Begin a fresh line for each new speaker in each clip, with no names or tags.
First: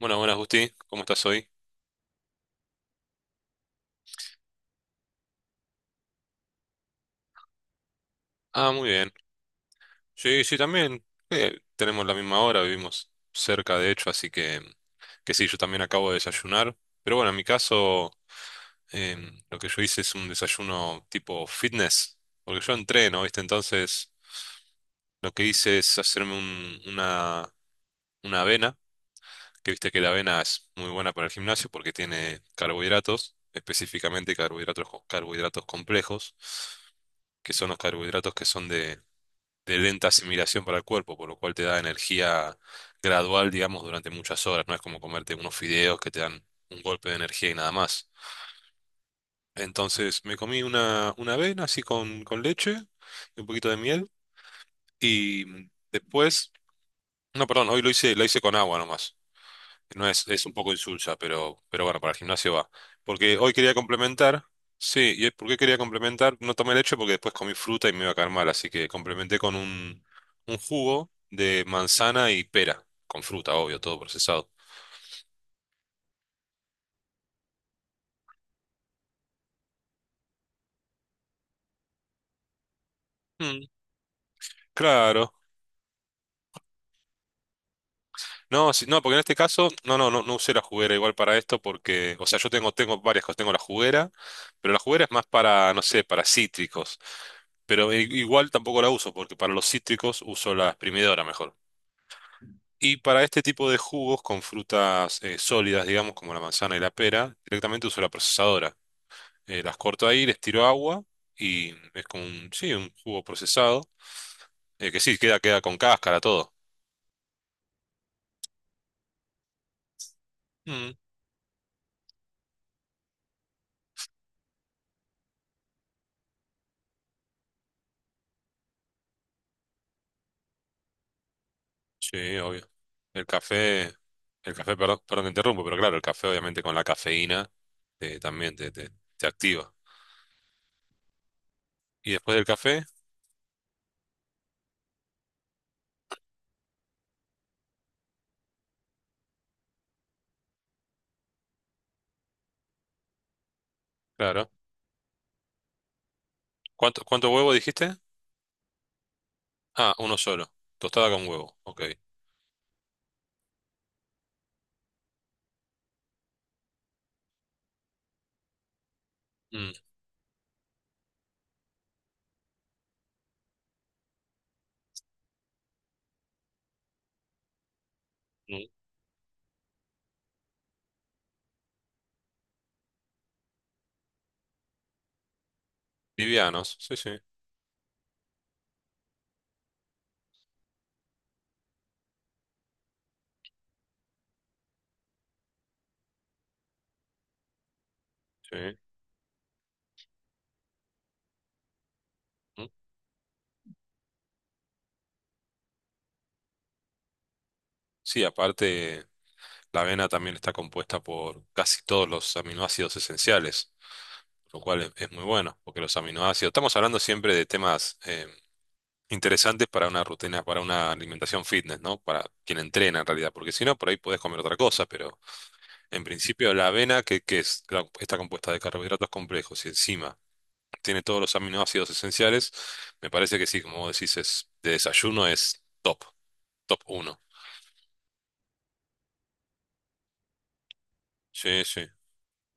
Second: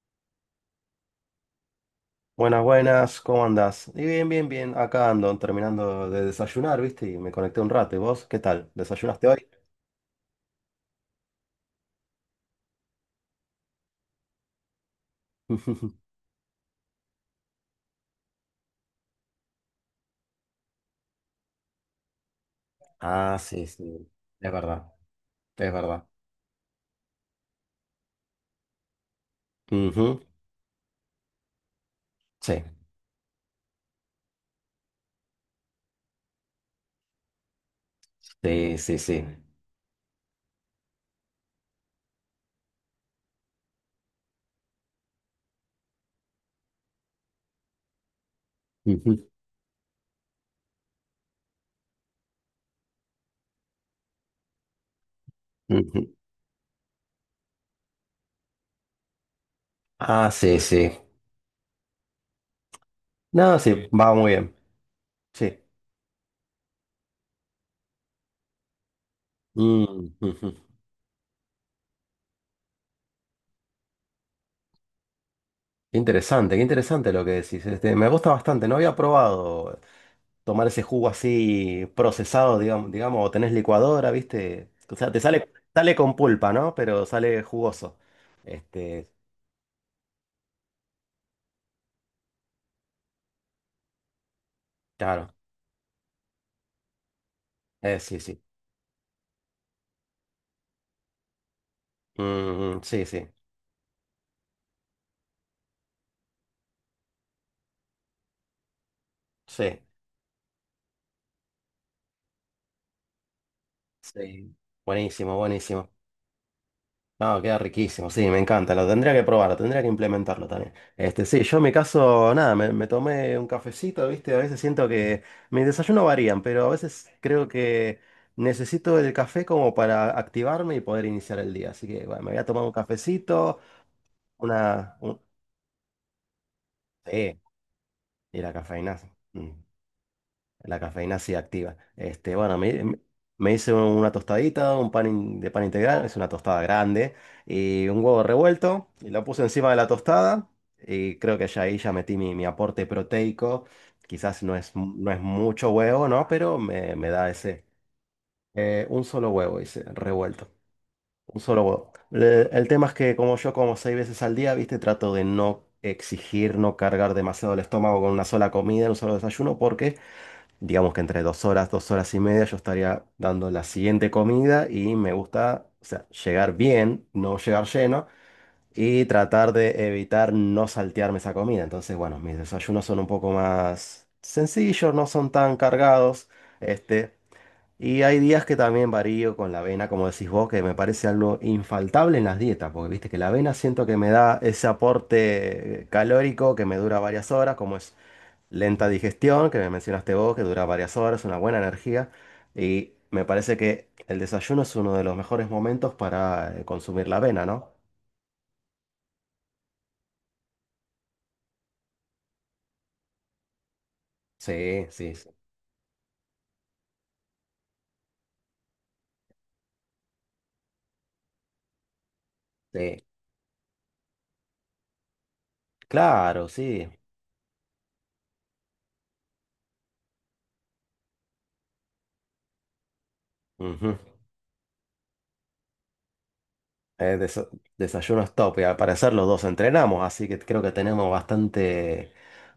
Buenas, buenas, Gusti. ¿Cómo estás hoy?
Buenas, buenas, ¿cómo andás? Y bien, acá ando terminando de desayunar, ¿viste? Y me conecté un rato. ¿Y vos? ¿Qué tal?
Ah, muy bien.
¿Desayunaste hoy?
Sí, sí, también. Tenemos la misma hora, vivimos cerca, de hecho, así que sí, yo también acabo de desayunar. Pero bueno, en mi caso, lo que yo hice es un desayuno tipo fitness, porque yo entreno,
Ah,
¿viste?
sí, sí,
Entonces,
es verdad,
lo que
es
hice es
verdad.
hacerme una avena, que viste que
Ujú.
la avena es muy buena para el gimnasio porque tiene
Sí,
carbohidratos, específicamente carbohidratos, carbohidratos complejos, que son los carbohidratos que son
sí, sí,
de
sí.
de lenta asimilación para el cuerpo, por lo cual te da energía gradual, digamos, durante muchas horas. No es como comerte unos fideos que te dan un golpe de energía y nada más.
Ujú,
Entonces me comí una avena así con leche y un poquito de miel y
ujú.
después, no, perdón, hoy lo hice con agua nomás. No es,
Ah,
es un
sí,
poco
sí.
insulsa, pero bueno, para el gimnasio va. Porque hoy
No,
quería
sí, va muy
complementar,
bien.
sí, ¿y por qué
Sí.
quería complementar? No tomé leche porque después comí fruta y me iba a caer mal, así que complementé con un,
Mm,
un
ujú.
jugo de manzana y pera, con fruta, obvio, todo procesado.
Qué interesante, qué interesante lo que decís. Me gusta bastante. No había probado tomar ese jugo así procesado, digamos, o tenés
Mm,
licuadora, ¿viste? O sea, te
claro.
sale, sale con pulpa, ¿no? Pero sale jugoso.
No, sí, no,
Este,
porque en este caso, no usé la juguera igual para esto porque, o sea, yo tengo varias cosas, tengo la juguera, pero la juguera es más
claro.
para, no sé, para cítricos. Pero
Sí, sí.
igual tampoco la uso, porque para los cítricos uso la exprimidora mejor.
Mm,
Y
sí,
para
sí.
este tipo de jugos con frutas sólidas, digamos, como la manzana y la pera, directamente uso la procesadora. Las
Sí,
corto ahí, les tiro agua y es como un, sí, un jugo procesado.
sí.
Que sí,
Buenísimo,
queda con
buenísimo.
cáscara, todo.
No, queda riquísimo, sí, me encanta, lo tendría que probar, lo tendría que implementarlo también.
Mm,
Sí, yo en mi caso, nada, me tomé un cafecito, ¿viste? A veces siento que mis desayunos varían, pero a veces creo que necesito el café como para activarme y poder iniciar el día. Así que, bueno, me
sí,
voy a tomar
obvio.
un
El
cafecito,
café, el café,
una...
perdón,
un-
perdón, te interrumpo, pero claro, el café obviamente con la
Sí,
cafeína
y la
también te, te,
cafeína.
te
mm,
activa.
La cafeína sí activa.
Y después del café,
Hice una tostadita, de pan integral, es una tostada grande, y un huevo revuelto, y lo puse encima de la tostada, y creo que ya ahí ya metí mi aporte proteico. Quizás
claro.
no es, mu- No es mucho huevo, ¿no? Pero
¿Cuánto,
me
cuánto
da
huevo
ese.
dijiste?
Un solo huevo, hice,
Ah, uno solo.
revuelto.
Tostada con
Un
huevo,
solo
ok.
huevo. El tema es que como yo como seis veces al día, ¿viste? Trato de no exigir, no cargar demasiado el estómago con una sola comida, un solo desayuno,
Mm,
porque... Digamos que entre dos horas y media yo estaría dando la siguiente comida y me gusta, o sea, llegar bien, no llegar lleno
mm.
y tratar de evitar no saltearme esa comida. Entonces, bueno, mis desayunos son un poco más sencillos, no son tan cargados,
Livianos, sí, sí,
este, y hay días que también varío con la avena, como decís vos, que me parece algo infaltable en las dietas, porque viste que la avena siento que me da ese aporte calórico que me dura varias horas, como es lenta
sí.
digestión, que me mencionaste vos, que dura varias horas, una buena energía.
Mm.
Y me parece que el desayuno es uno de los mejores momentos para consumir la avena, ¿no?
Sí, aparte, la avena también está compuesta por casi todos los aminoácidos esenciales, lo cual
Sí,
es
sí,
muy
sí.
bueno, porque los aminoácidos, estamos hablando siempre de temas interesantes para una rutina, para una alimentación fitness, ¿no? Para quien entrena
Sí.
en realidad, porque si no, por ahí puedes comer otra cosa, pero en
Claro,
principio la
sí.
avena, que es, claro, está compuesta de carbohidratos complejos y encima tiene todos los aminoácidos esenciales, me parece que sí, como vos
Ujú.
decís, de desayuno es top, top
Eh,
uno.
desa- Desayuno es top. Y al parecer los dos entrenamos, así que creo que tenemos
Sí, sí.
bastante,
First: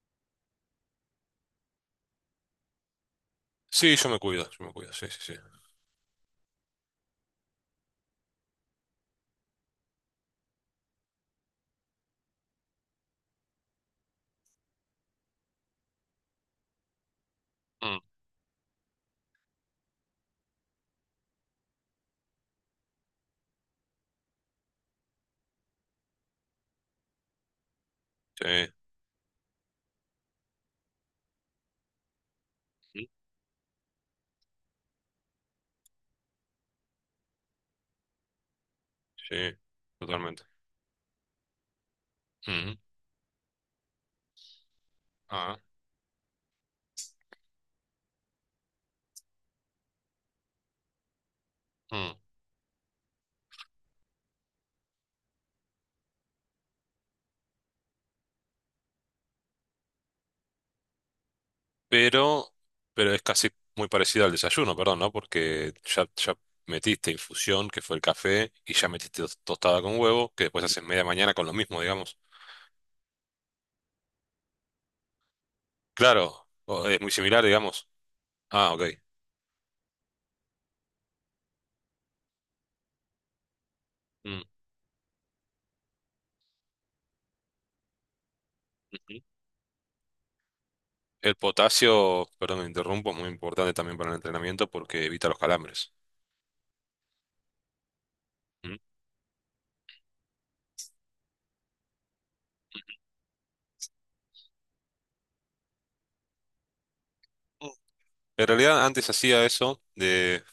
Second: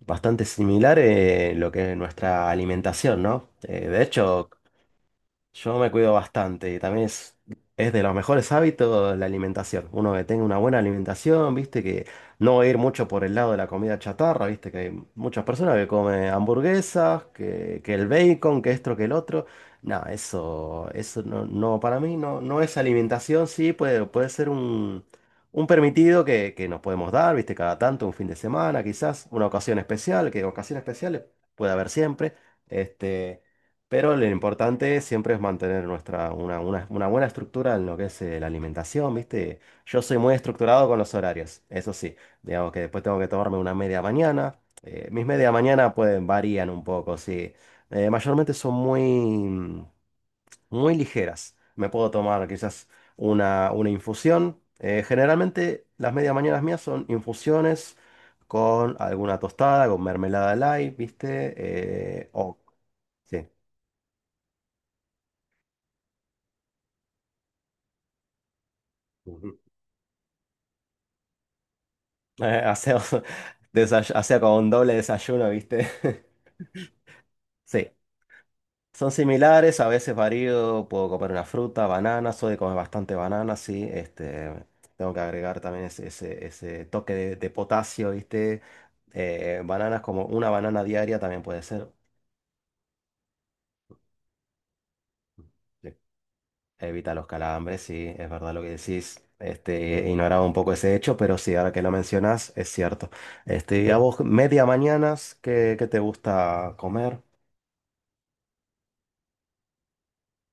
bastante similar lo que es nuestra alimentación, ¿no?
Sí, yo me cuido, sí, sí,
Yo me cuido bastante y también es de los mejores hábitos la alimentación. Uno que tenga una buena alimentación, viste, que no va a ir mucho por el lado de la comida chatarra, viste, que hay muchas personas que comen hamburguesas,
sí.
que el bacon, que esto, que el otro. No, eso no, no, para mí no, no es alimentación, sí, puede ser un permitido que nos podemos dar, viste, cada tanto, un fin de
Sí,
semana, quizás, una ocasión especial, que ocasiones especiales puede haber siempre. Este. Pero lo importante siempre es mantener una buena estructura en lo que es la alimentación,
sí,
¿viste? Yo soy muy
totalmente.
estructurado con los horarios, eso sí. Digamos
Ujú,
que después tengo que tomarme una media mañana. Mis media
ah,
mañana pueden varían un poco, sí. Mayormente son muy, mm, Muy ligeras. Me puedo
mm.
tomar quizás una infusión. Generalmente las medias mañanas mías son infusiones con alguna tostada, con mermelada light, ¿viste? Eh,
Pero,
o...
pero es casi muy parecido al desayuno, perdón, ¿no? Porque ya metiste infusión, que fue el café, y ya metiste
sí.
tostada con huevo, que después haces media mañana con lo mismo, digamos.
Eh, hacemos, Hacía como un doble desayuno, ¿viste?
Claro, es muy similar, digamos.
Sí,
Ah, ok.
son similares, a veces varío, puedo comer una fruta, banana, soy de comer bastante banana, sí,
Mm,
tengo que agregar también ese toque de potasio, ¿viste?
ujú.
Bananas como una banana diaria
El
también puede ser.
potasio, perdón, me interrumpo, es muy importante también para el entrenamiento porque evita los
Sí.
calambres.
Evita los calambres, sí, es verdad lo que
Mm.
decís. Ignoraba un poco ese hecho, pero sí, ahora que lo mencionas, es cierto. Este, ¿y a vos, media mañanas, qué te gusta comer?
En realidad antes hacía eso de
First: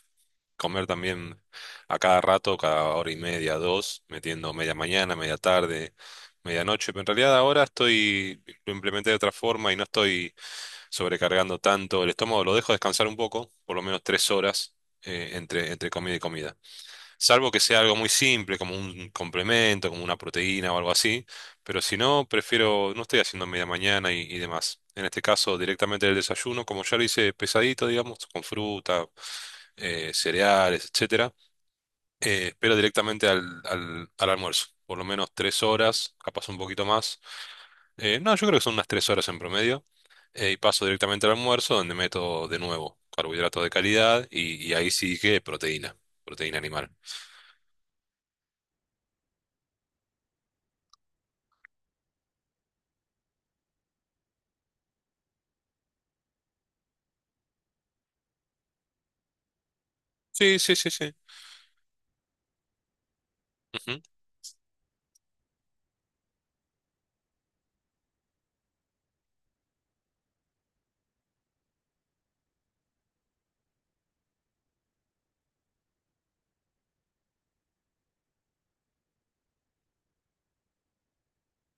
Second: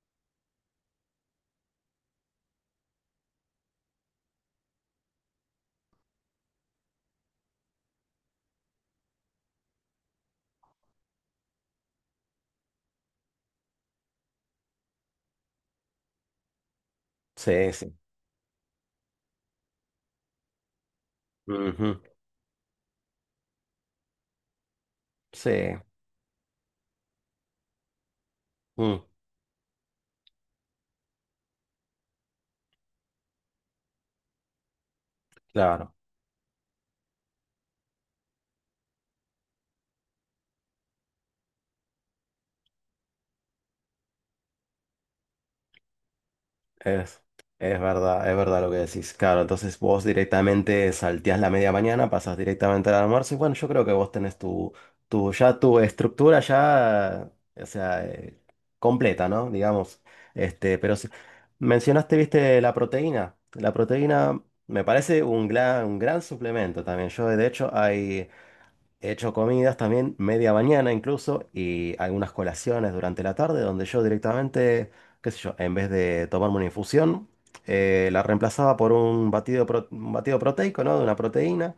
comer también a cada rato, cada hora y media, dos, metiendo media mañana, media tarde, medianoche. Pero en realidad ahora lo implementé de otra forma y no estoy sobrecargando tanto el estómago. Lo dejo descansar un poco, por lo menos 3 horas, entre comida y comida. Salvo que
Sí,
sea
sí.
algo muy simple, como un complemento, como una proteína o algo así. Pero si
Ujú.
no, prefiero, no estoy haciendo media mañana y demás. En este
Sí,
caso, directamente el desayuno, como ya lo hice pesadito, digamos, con
mm.
fruta, cereales, etcétera. Espero directamente al almuerzo. Por lo menos tres
Claro.
horas, capaz un poquito más. No, yo creo que son unas 3 horas en promedio. Y paso directamente al almuerzo, donde meto de nuevo carbohidratos de calidad y ahí sí que proteína animal.
Es, es verdad, es verdad lo que decís. Claro, entonces vos directamente salteás la media mañana, pasás directamente al almuerzo y bueno, yo creo que vos tenés tu estructura ya, o sea, completa, ¿no? Digamos.
Sí, sí,
Este,
sí,
pero sí-
sí.
Mencionaste, viste, la proteína. La
Ujú.
proteína me parece un gran suplemento también. Yo, de hecho, hay... He hecho comidas también media mañana incluso y algunas colaciones durante la tarde donde yo directamente, qué sé yo, en vez de tomarme una infusión, la reemplazaba por un batido proteico, ¿no? De una proteína.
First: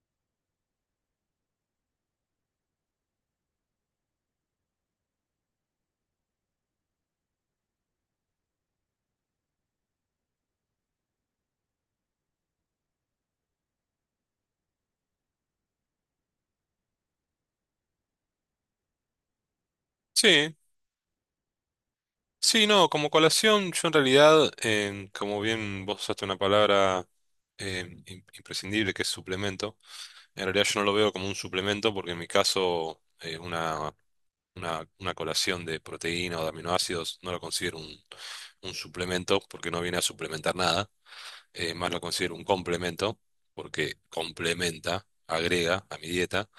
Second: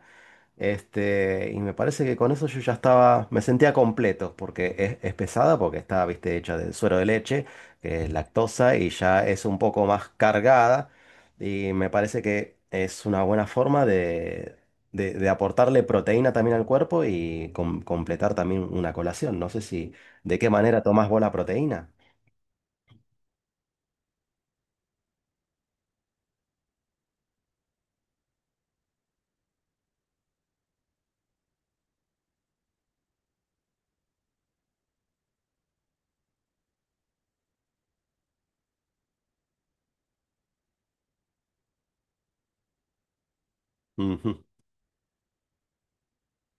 Y me parece que con eso yo ya estaba, me sentía completo, porque es pesada, porque está, viste, hecha de suero de leche, que es lactosa, y ya es un poco más cargada, y me parece que es una buena forma de aportarle proteína también al cuerpo y completar también una colación. No sé si, de qué
Sí,
manera tomás vos la proteína.
sí, no, como colación, yo en realidad, como bien vos usaste una palabra imprescindible que es suplemento, en realidad yo no lo veo como un suplemento porque en mi caso una colación de proteína o de aminoácidos no lo considero un suplemento porque no viene a suplementar nada, más lo considero un complemento porque
Ujú.
complementa, agrega a mi dieta.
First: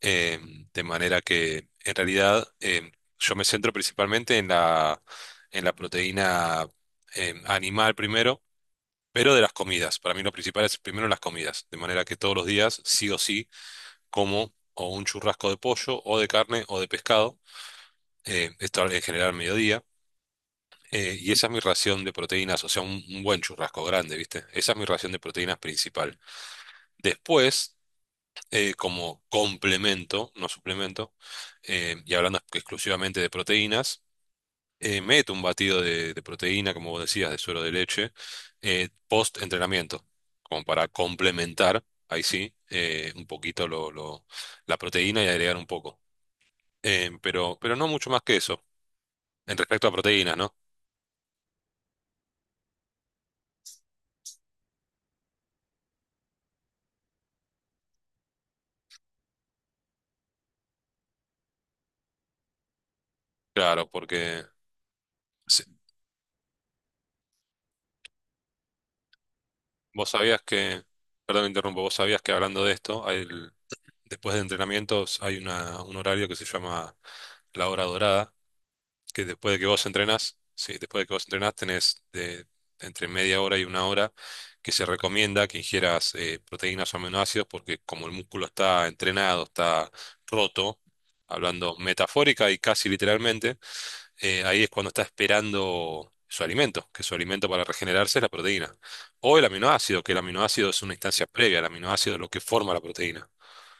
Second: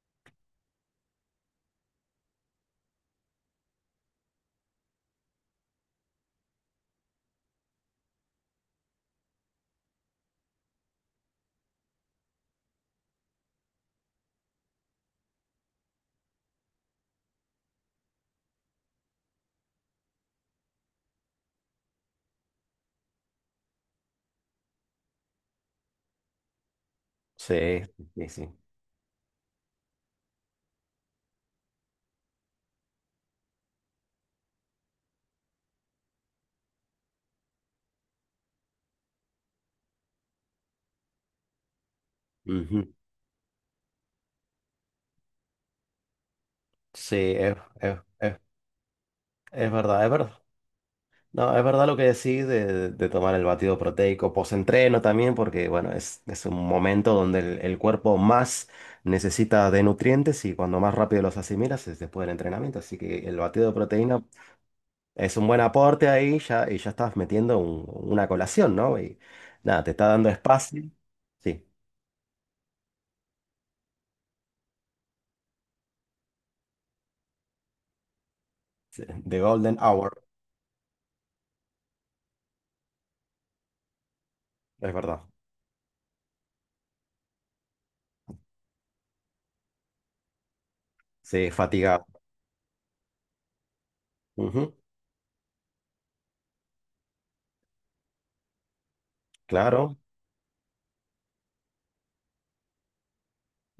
eh, de manera que en realidad yo me centro principalmente en la proteína animal primero, pero de las comidas. Para mí lo principal es primero las comidas, de manera que todos los días sí o sí como o un churrasco de pollo o de carne o de pescado, esto en general al mediodía. Y esa es mi ración de proteínas, o sea, un buen churrasco grande, ¿viste? Esa es mi ración de proteínas principal. Después
Sí, sí, sí.
como complemento, no suplemento, y hablando exclusivamente de proteínas, meto un batido de proteína, como vos decías, de suero de leche, post entrenamiento, como para complementar, ahí sí,
Ujú.
un poquito la proteína y agregar un poco. Eh,
Sí, es,
pero, pero no
es,
mucho más que
es,
eso, en
es
respecto a
verdad, es verdad.
proteínas, ¿no?
No, es verdad lo que decís de tomar el batido proteico post-entreno también, porque bueno, es un momento donde el cuerpo más necesita de nutrientes y cuando más rápido los asimilas es después del entrenamiento. Así que el batido de
Claro,
proteína
porque
es un buen
se-
aporte ahí ya, y ya estás metiendo una colación, ¿no? Y nada, te está
vos
dando
sabías
espacio.
que, perdón, me
Sí,
interrumpo, vos sabías que hablando de esto, hay Después de entrenamientos hay un horario que se llama la hora dorada, que
the
después de que
golden
vos
hour,
entrenás, sí, después de que vos entrenás entre media hora y una hora que se
es verdad.
recomienda que ingieras proteínas o aminoácidos porque como el músculo está entrenado, está roto,
Sí,
hablando
fatigado.
metafórica y casi literalmente, ahí es
Ujú,
cuando está esperando su alimento, que su alimento para regenerarse es la proteína. O el
claro.
aminoácido, que el aminoácido es una instancia previa, el aminoácido es lo que forma la proteína.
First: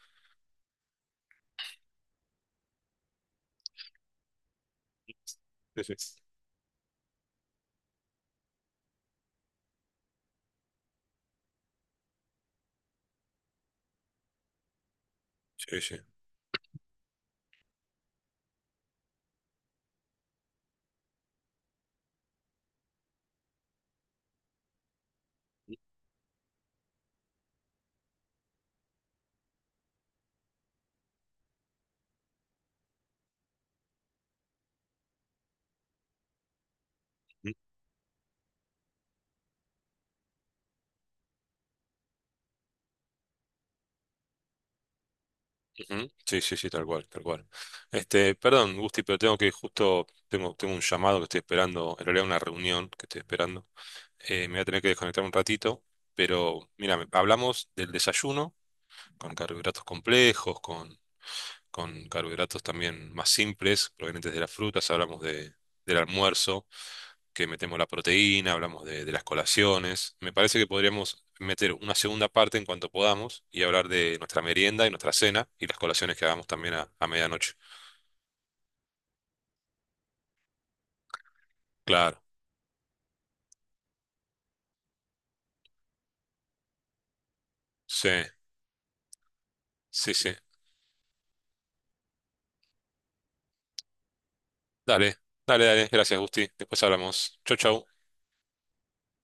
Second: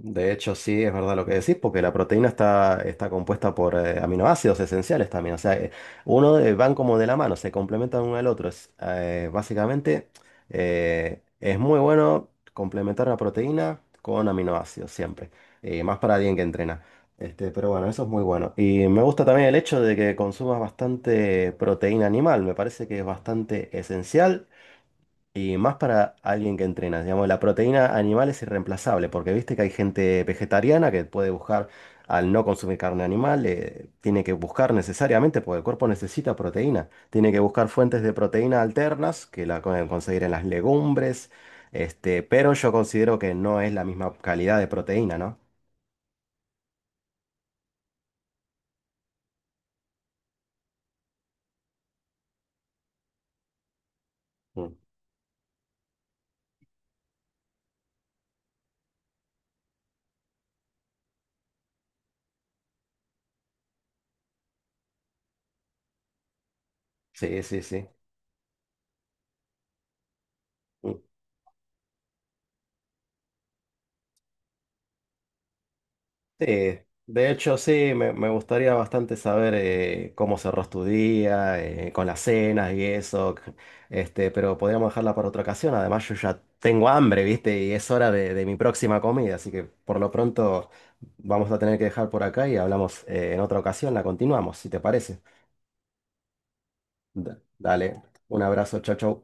De hecho, sí, es verdad lo que decís, porque la proteína está, está compuesta por aminoácidos esenciales también. O sea,
Sí, sí.
uno van como de la mano, se complementan uno al otro. Básicamente, es muy bueno complementar la proteína con aminoácidos siempre.
Sí,
Y más
sí.
para alguien que entrena. Este, pero bueno, eso es muy bueno. Y me gusta también el hecho de que consumas bastante proteína animal. Me parece que es bastante esencial y más para alguien que entrena, digamos, la proteína animal es irreemplazable, porque viste que hay gente vegetariana que puede buscar, al no consumir carne animal, tiene que buscar necesariamente, porque el cuerpo necesita proteína, tiene que buscar fuentes de proteína alternas, que la pueden conseguir en las legumbres, este, pero yo considero que no es la misma calidad de proteína, ¿no?
Ujú. Sí, sí, sí, tal cual, tal cual. Este, perdón, Gusti, pero tengo un llamado que estoy esperando, en realidad una reunión que estoy esperando. Me voy a
Mm.
tener que desconectar un ratito, pero mira, hablamos del desayuno con carbohidratos complejos, con carbohidratos también más simples, provenientes de las frutas, hablamos del almuerzo.
Sí,
Que
sí,
metemos la
sí.
proteína, hablamos de las colaciones. Me parece que
Mm.
podríamos meter una segunda parte en cuanto podamos y hablar de nuestra merienda y nuestra cena y las colaciones que hagamos
Sí,
también a
de
medianoche.
hecho sí, me gustaría bastante saber cómo cerró tu día, con
Claro,
las cenas y eso, este, pero podríamos dejarla para otra ocasión. Además yo ya tengo hambre, ¿viste? Y es
sí,
hora de mi próxima comida, así que por lo
sí, sí.
pronto vamos a tener que dejar por acá y hablamos en otra ocasión, la continuamos, si te
Dale,
parece.
dale, dale. Gracias, Gusti. Después hablamos. Chau, chau.
Dale, un abrazo, chau, chau.